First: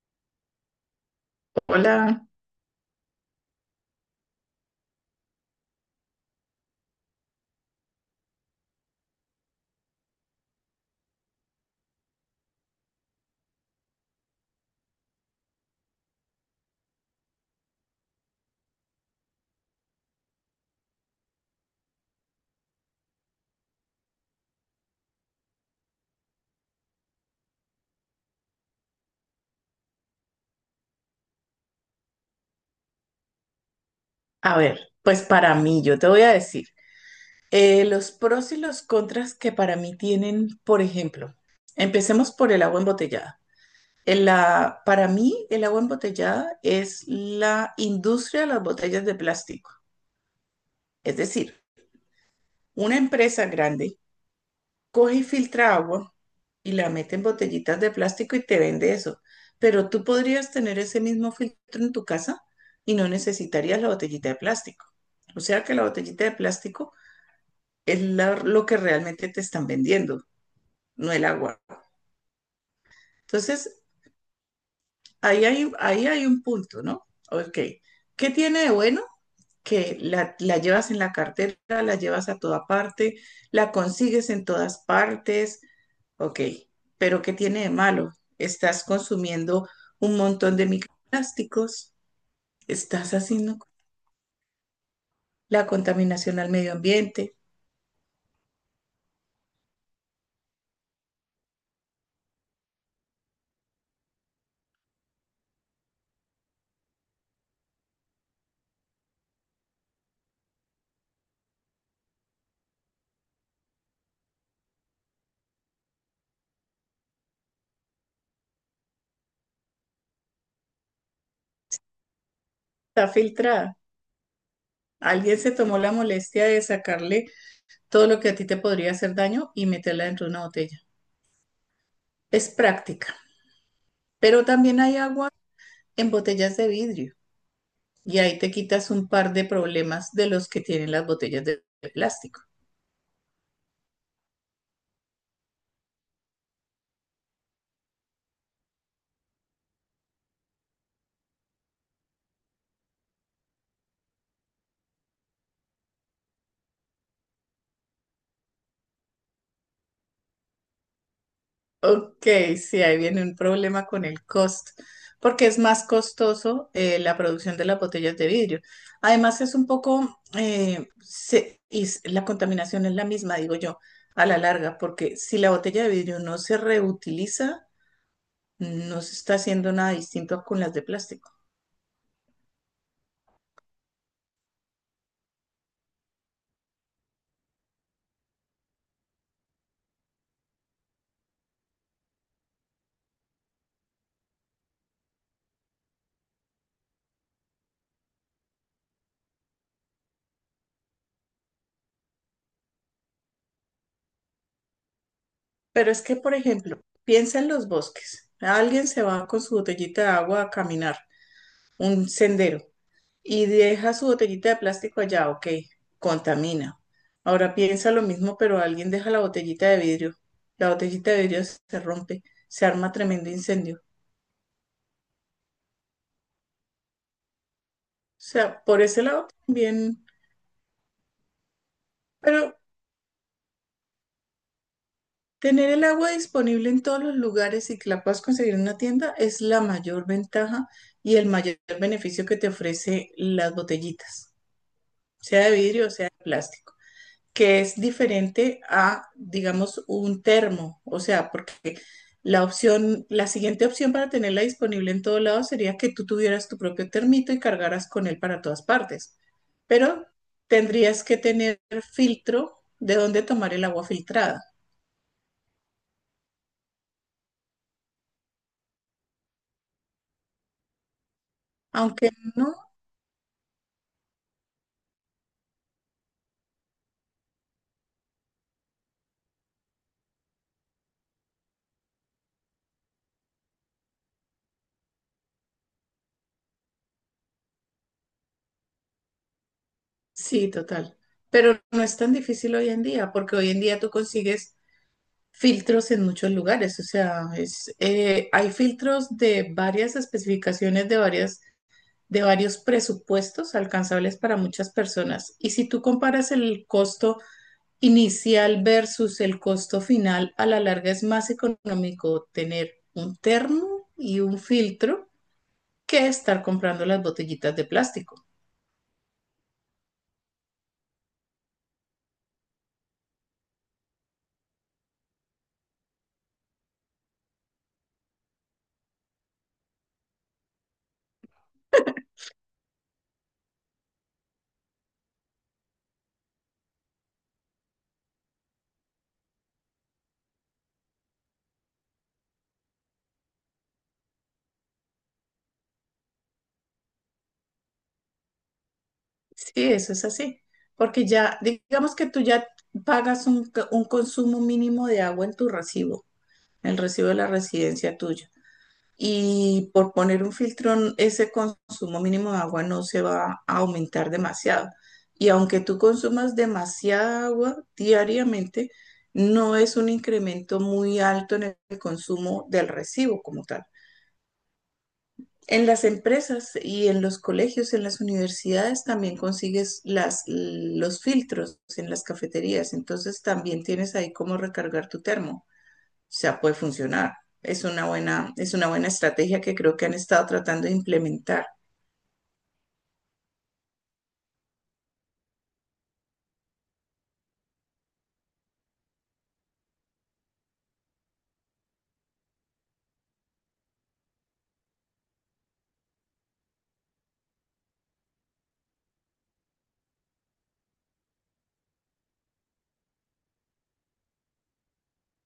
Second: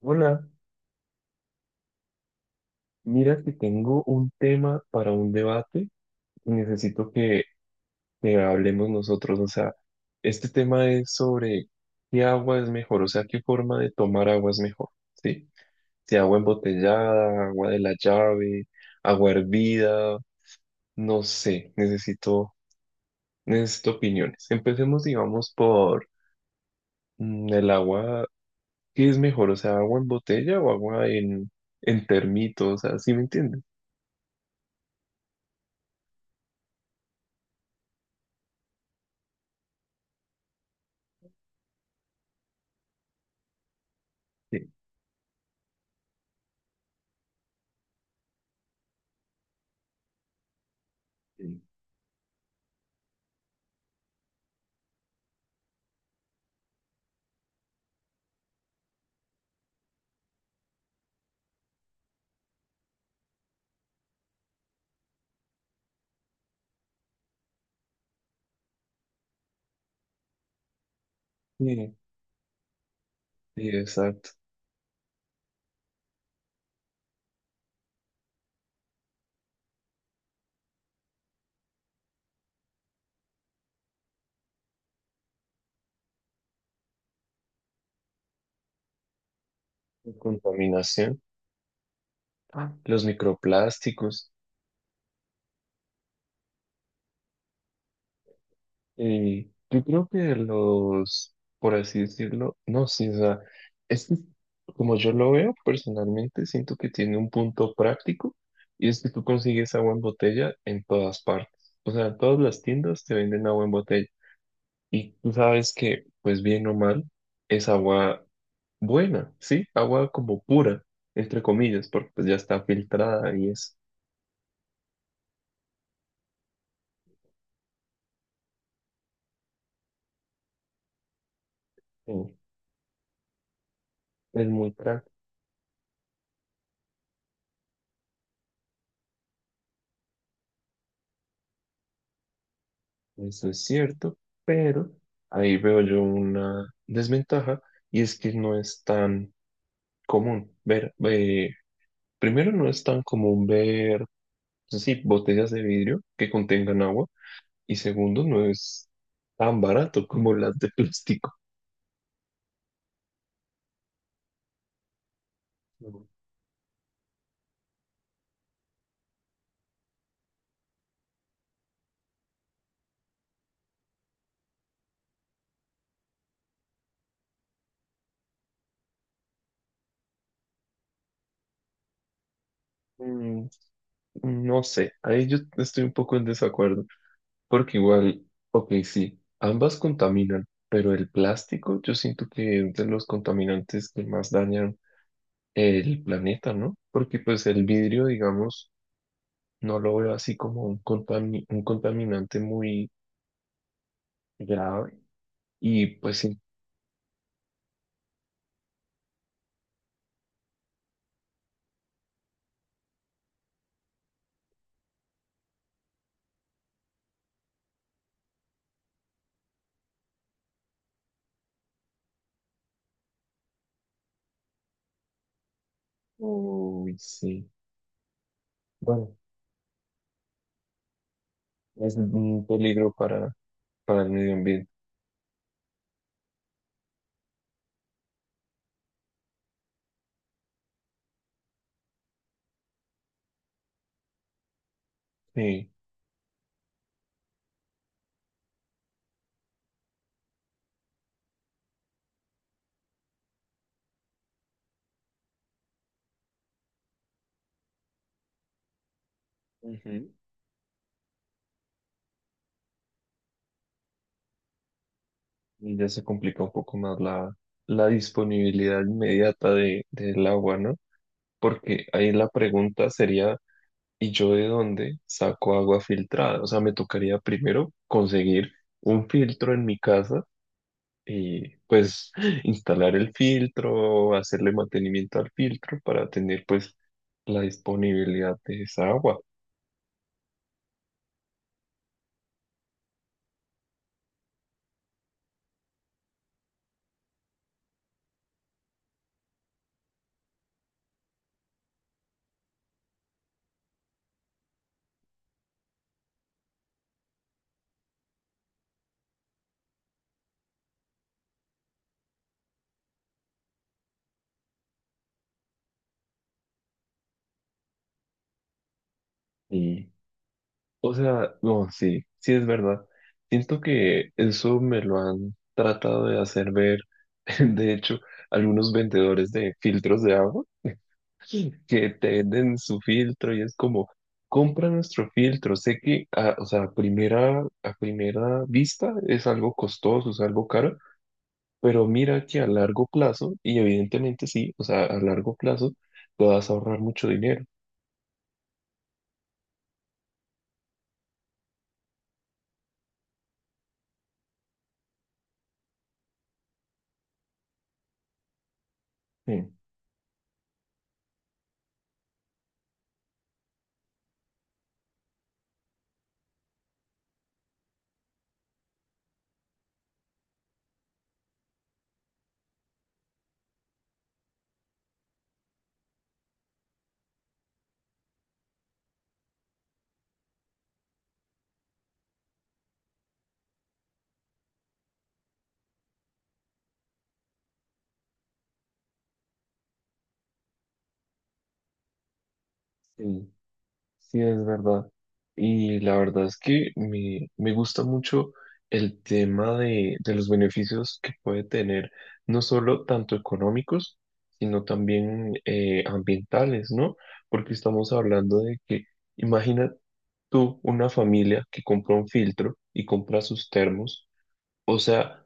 Hola, Hola, mira que tengo un tema para un debate y necesito que hablemos nosotros. O sea, este tema es sobre qué agua es mejor, o sea, qué forma de tomar agua es mejor, ¿sí? Si agua embotellada, agua de la llave, agua hervida, no sé, necesito opiniones. Empecemos, digamos, por el agua, ¿qué es mejor? O sea, agua en botella o agua en termito, o sea, ¿sí me entiendes? a ver, pues para mí, yo te voy a decir, los pros y los contras que para mí tienen, por ejemplo, empecemos por el agua embotellada. Sí. Para mí, el agua embotellada es la industria de las botellas de plástico. Es decir, una empresa grande coge y filtra agua y la mete en botellitas de plástico y te vende eso. Pero tú podrías tener ese mismo filtro en tu casa y no necesitarías la botellita de plástico. O sea que la botellita de plástico lo que realmente te están vendiendo, no el agua. Sí. Sí, Entonces, exacto. Ahí hay un punto, ¿no? Ok. ¿Qué tiene de bueno? Que la llevas en la cartera, la llevas a toda parte, la consigues en todas partes. Ok, pero ¿qué tiene de malo? Estás consumiendo La un montón de contaminación. microplásticos, Ah, los estás haciendo microplásticos. la contaminación al medio ambiente, Y yo creo que los, por así decirlo, no, sí, o sea, es que como yo lo veo personalmente, siento que tiene un punto práctico y es que tú consigues agua en botella en todas partes. O sea, en todas las tiendas te venden agua en botella y tú sabes que, pues bien o mal, es agua buena, ¿sí? Agua como pura, entre comillas, porque pues ya está está filtrada y es... filtrada. Alguien se tomó la molestia de sacarle todo lo que a ti te podría hacer daño y meterla dentro de una botella. eh, Es práctica, pero es muy también hay práctico, agua en botellas de vidrio y ahí te quitas un par de problemas de los que tienen las botellas de plástico. eso es cierto, pero ahí veo yo una desventaja y es que no es tan común ver, primero no es tan común ver, pues sí, botellas de vidrio que contengan agua y segundo no es tan barato como las de plástico. Ok, sí, ahí viene un problema con el costo, porque es más Ujú. costoso la producción de las botellas de vidrio. Además, es un poco, la contaminación es la misma, digo yo, a la larga, porque si la botella de vidrio no se reutiliza, no se está haciendo nada distinto con las de plástico. Mm, no sé, ahí yo estoy un poco en desacuerdo, porque igual, ok, sí, ambas contaminan, pero el plástico yo siento que es de los contaminantes que más dañan el planeta, ¿no? Porque pues el vidrio, digamos, no lo veo así como un contaminante muy grave y Pero es que, pues por sí. ejemplo, piensa en los bosques. Alguien se va con su botellita de agua a caminar un sendero y deja su botellita de plástico allá, ok, contamina. Ahora piensa lo mismo, pero alguien deja la botellita de vidrio. La botellita de vidrio se rompe, se arma tremendo incendio. Uy, sí. O sea, por ese Bueno, lado también, es un pero peligro para el medio ambiente. tener el agua disponible en todos los lugares y que la puedas conseguir en una tienda es la mayor ventaja y el mayor beneficio que te ofrece las botellitas, sea de Sí. vidrio o sea de plástico, que es diferente a, digamos, un termo. O sea, porque la siguiente opción para tenerla disponible en todo lado sería que tú tuvieras tu propio termito y cargaras con él para todas partes. Pero Ujú. tendrías que tener filtro de dónde tomar el agua filtrada. Y ya se complica un poco más la disponibilidad inmediata del agua, ¿no? Porque Aunque ahí la no pregunta sería, ¿y yo de dónde saco agua filtrada? O sea, me tocaría primero conseguir un filtro en mi casa y pues instalar el filtro, hacerle mantenimiento al filtro para tener pues la disponibilidad de esa agua. Sí, total. Pero no es tan difícil hoy en día, porque hoy en día tú consigues filtros en muchos lugares. O sea, hay filtros de varias especificaciones, de varios presupuestos alcanzables para muchas personas. Y si tú comparas el costo inicial versus el costo final, a la larga es más económico tener un termo y un filtro que estar comprando las botellitas de plástico. Y, o sea, no, sí, sí es verdad. Siento que eso me lo han tratado de hacer ver, de hecho, algunos vendedores de filtros de agua que te venden su filtro y es como, compra nuestro filtro. Sé que, o sea, a primera vista es algo costoso, es algo caro. Pero mira que a largo plazo, y evidentemente sí, o sea, a largo plazo te vas a ahorrar mucho dinero. Sí, eso es así, porque ya, digamos que tú ya pagas un consumo mínimo de agua en tu recibo, el recibo de la residencia tuya. Sí, Y por poner un filtro, ese consumo mínimo de agua no se va a aumentar demasiado. Y aunque tú consumas demasiada agua diariamente, no es un incremento muy alto en el consumo del recibo como tal. En las empresas y en los colegios, en las universidades también consigues los filtros en las cafeterías, entonces también tienes ahí cómo recargar tu termo. O sea, puede funcionar. Es una buena estrategia que creo que han estado tratando de implementar. sí, sí, es verdad. Y la verdad es que me gusta mucho el tema de los beneficios que puede tener, no solo tanto económicos, sino también ambientales, ¿no? Porque estamos hablando de que, imagina tú una familia que compra un filtro y compra sus termos, o sea,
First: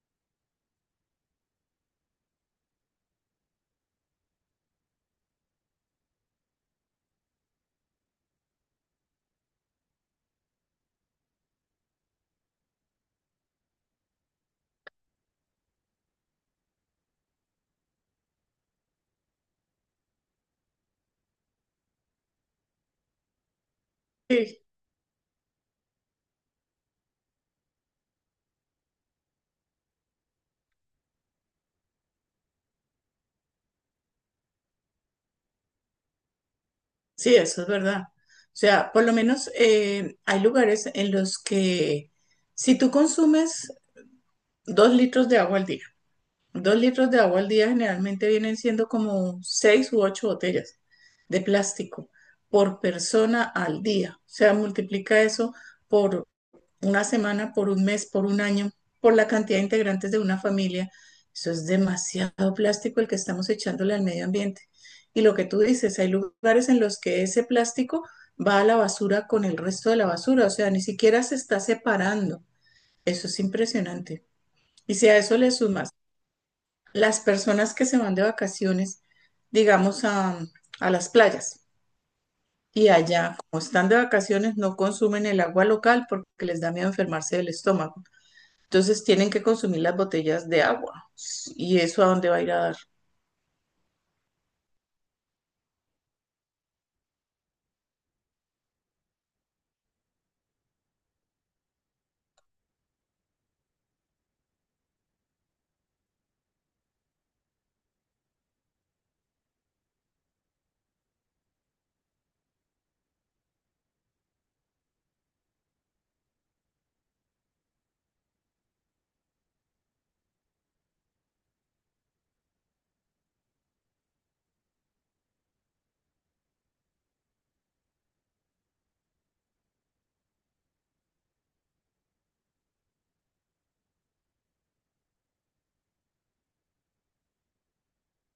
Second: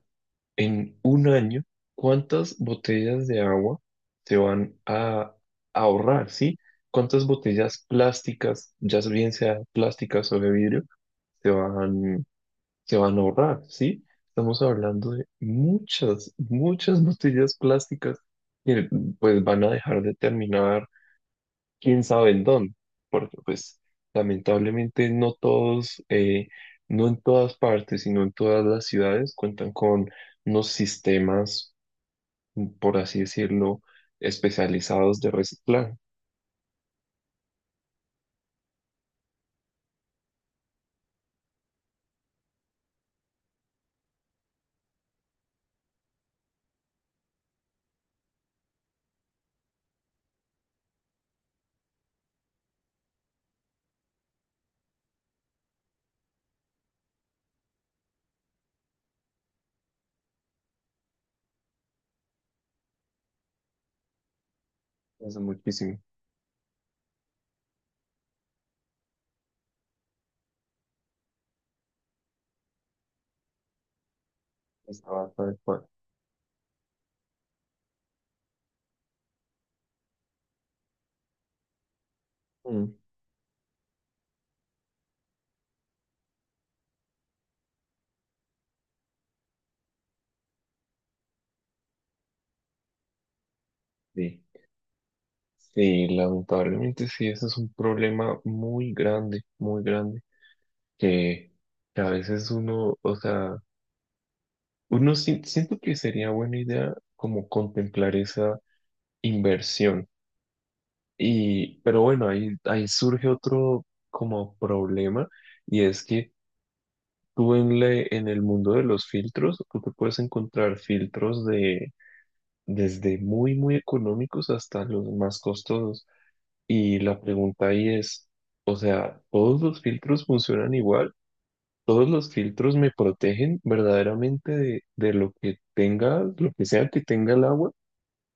en un año, ¿cuántas botellas de agua se van a ahorrar, sí? ¿Cuántas botellas plásticas, ya bien sea plásticas o de vidrio, se van, se van a ahorrar, sí? Estamos hablando de muchas, muchas botellas plásticas que pues van a dejar de terminar quién sabe en dónde, porque pues Sí, lamentablemente no en todas partes, sino en todas las ciudades cuentan con unos sistemas por así decirlo, especializados de reciclaje. sí, eso es verdad. O sea, por lo menos hay lugares en los que si tú consumes dos litros de agua al día. Dos litros de agua al día generalmente vienen siendo como seis u ocho botellas de plástico por persona al día. O sea, multiplica eso por una semana, por un mes, por un año, por la cantidad de integrantes de una familia. Eso es demasiado plástico el que estamos echándole al medio ambiente. Y Es lo que tú muchísimo. dices, hay lugares en los que ese plástico va a la basura con el resto de la basura, o sea, ni siquiera se está separando. Eso es impresionante. Y si a Estaba eso le tal cual. sumas las personas que se van de vacaciones, digamos, a las playas y Mm. allá, como están de vacaciones, no consumen el agua local porque les da miedo enfermarse del estómago. Entonces tienen que consumir las botellas de agua. ¿Y eso a dónde va a ir a dar? Sí. Sí, lamentablemente sí, ese es un problema muy grande, que, que a veces uno, o sea, siento que sería buena idea como contemplar esa inversión. Y, pero bueno, ahí surge otro como problema y es que tú en, le en el mundo de los filtros, tú te puedes encontrar filtros de desde muy, muy económicos hasta los más costosos. Y la pregunta ahí es, o sea, ¿todos los filtros funcionan igual? ¿Todos los filtros me protegen verdaderamente de lo que tenga, lo que sea que tenga el agua?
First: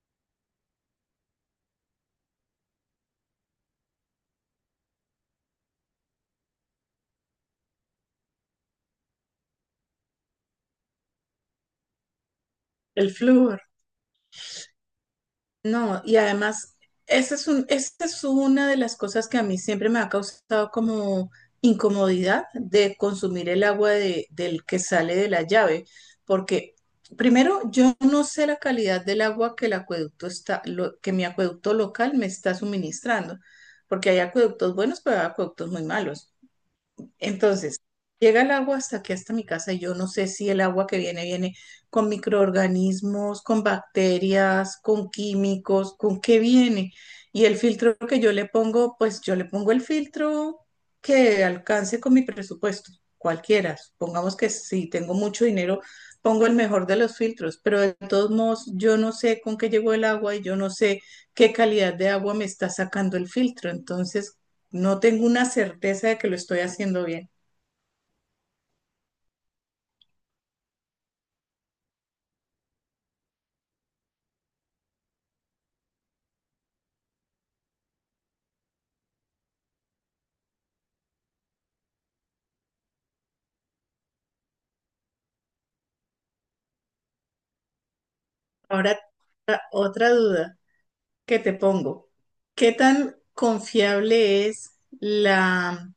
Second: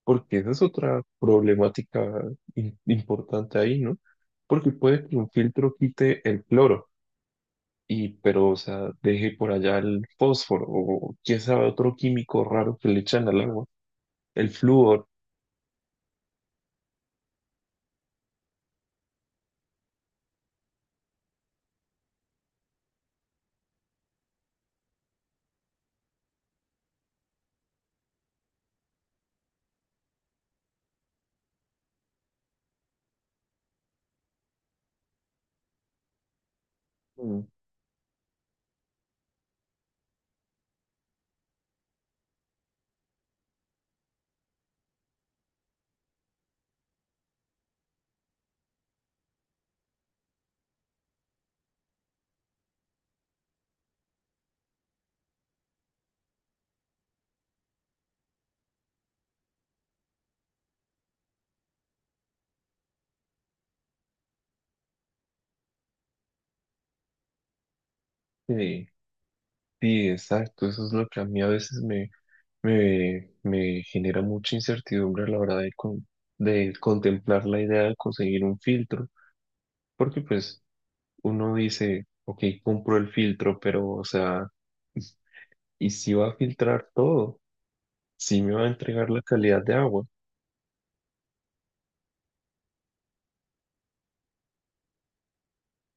Porque esa es otra problemática importante ahí, ¿no? Porque puede que un filtro quite el cloro. Y, pero, o sea, deje por allá el fósforo o quién sabe otro químico raro que le El echan al flujo. agua, el flúor. No, y además, esa es una de las cosas que a mí siempre me ha causado como incomodidad de consumir el agua del que sale de la llave, porque primero yo no sé la calidad del agua que el acueducto está, lo- que mi acueducto local me está suministrando, porque hay acueductos buenos, pero hay acueductos muy malos. Mm. Entonces, llega el agua hasta aquí, hasta mi casa, y yo no sé si el agua que viene con microorganismos, con bacterias, con químicos, con qué viene. Y el filtro que yo le pongo, pues yo le pongo el filtro que alcance con mi presupuesto, cualquiera. Supongamos que si tengo mucho dinero, pongo el mejor de los filtros, pero de todos modos, yo no sé con qué llegó el agua y yo no sé qué calidad de agua me está sacando el filtro. Entonces, no tengo una certeza de que lo estoy haciendo bien. Sí. Sí, exacto, eso es lo que a mí a veces me genera mucha incertidumbre a la hora de, de contemplar la idea de conseguir un filtro, porque pues uno dice, ok, compro el filtro, pero o sea, ¿y si va a filtrar todo? ¿Si me va a Ahora, entregar la calidad de agua? otra duda que te pongo. ¿Qué tan confiable es la,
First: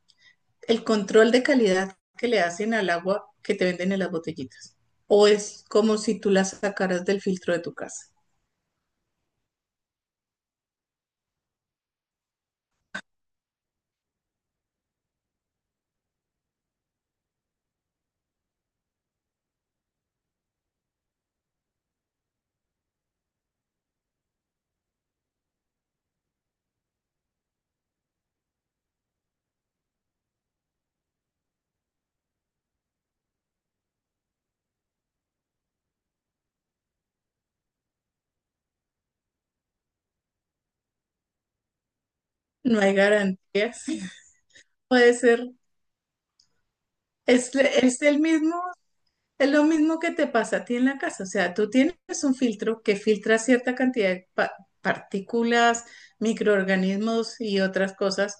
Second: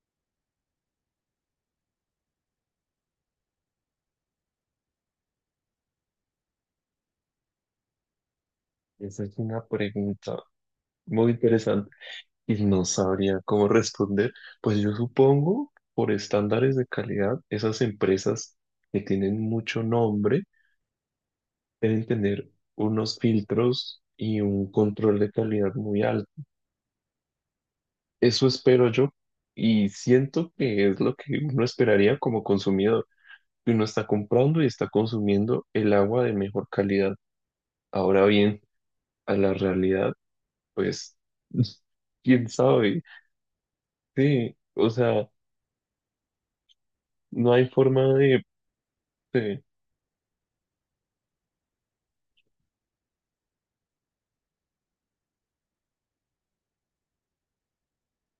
el control de calidad que le hacen al agua que te venden en las botellitas? ¿O es como si tú la sacaras del filtro de tu casa? Esa es una pregunta muy interesante y no sabría cómo responder. Pues yo supongo, por estándares de calidad, esas empresas que tienen mucho nombre, deben tener unos filtros y un control de calidad muy alto. Eso espero yo y siento que es lo que uno esperaría como consumidor, que uno está comprando y está consumiendo el agua de mejor calidad. Ahora bien, a la realidad, pues, quién No hay sabe, garantías. sí, o Puede sea, ser. ¿Es, no hay es forma el de, mismo Es de- lo mismo que te pasa a ti en la casa, o sea, tú tienes un filtro que filtra cierta cantidad de partículas, microorganismos y otras cosas,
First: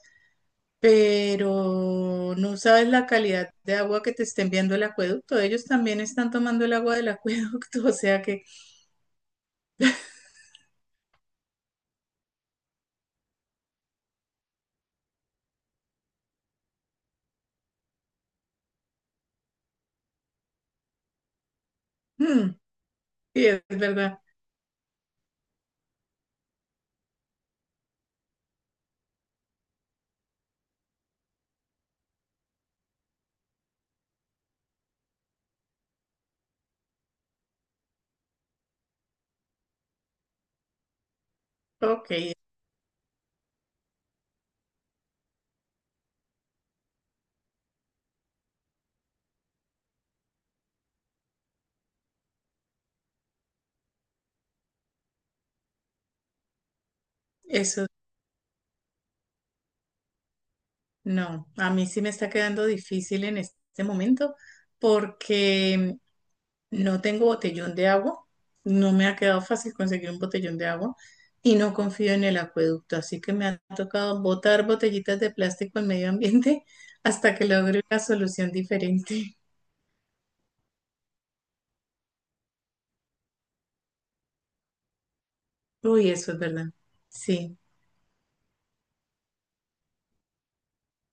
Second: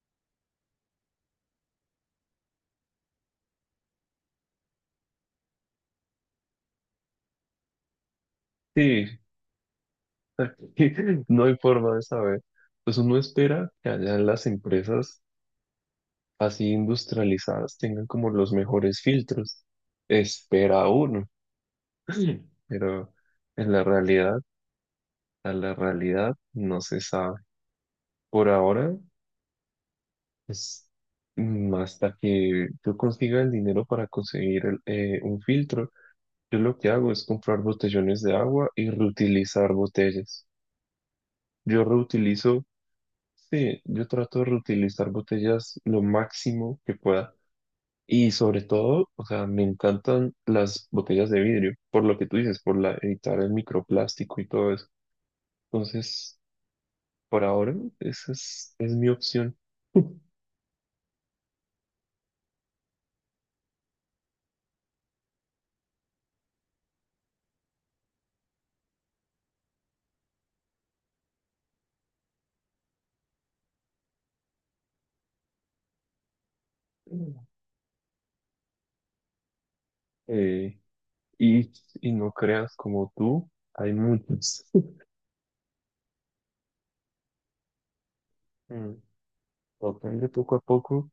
pero no sabes la calidad de agua que te está enviando el acueducto. Ellos también están tomando el agua del acueducto, o sea que, Sí, no hay forma de saber. Pues uno espera que allá las empresas así industrializadas tengan como los mejores filtros. Espera uno. mm, Pero sí, es en la verdad. realidad, a la realidad no se sabe. Por ahora, es hasta que yo consiga el dinero para conseguir el, un filtro, yo lo que hago es comprar botellones de agua y reutilizar botellas. Yo Ok, reutilizo, sí, yo trato de reutilizar botellas lo máximo que pueda. Y sobre todo, o sea, me encantan las botellas de vidrio, por lo que tú dices, por la, evitar el microplástico y todo eso. Entonces, por ahora, eso es mi opción. no, a mí sí me está quedando difícil en este momento porque no tengo botellón de agua, no me ha quedado fácil conseguir un botellón de agua y no confío en el acueducto, así que me ha tocado botar botellitas de plástico al medio ambiente hasta que Mm. logre una solución diferente. Eh, y, y no creas como tú, hay muchos. Uy, eso es verdad. Sí, Mm. Tocan de poco a poco,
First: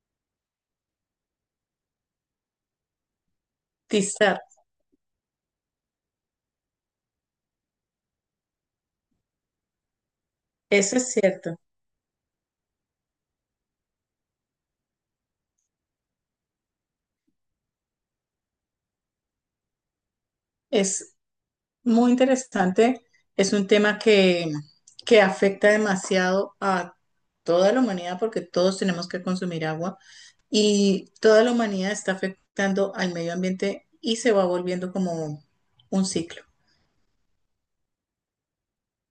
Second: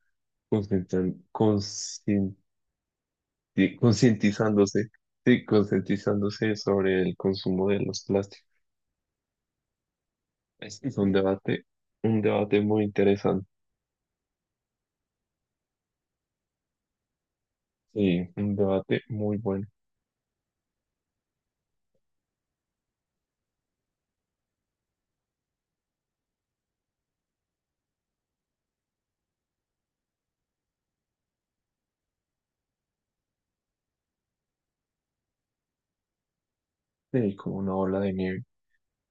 concientan- concienti- tizar, concientizándose, sí, concientizándose sobre el consumo de los plásticos. Eso Es es cierto. Un debate muy interesante, sí, un debate muy bueno. Es muy interesante, es un tema que afecta demasiado a toda la humanidad porque todos tenemos que consumir agua y toda la humanidad está afectando al medio ambiente y se va volviendo como un ciclo. Sí, como una ola de nieve.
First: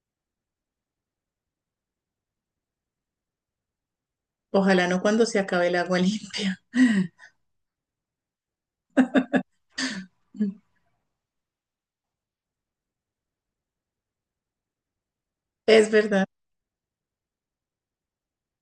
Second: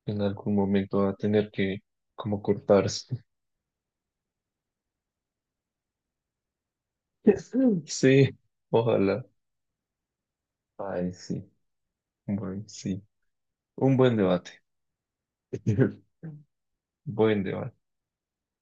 En algún momento va a tener que como cortarse. Ojalá no cuando se acabe el agua limpia. Sí, ojalá. Ay, sí. Bueno, sí. Un buen debate. Es verdad. Buen debate.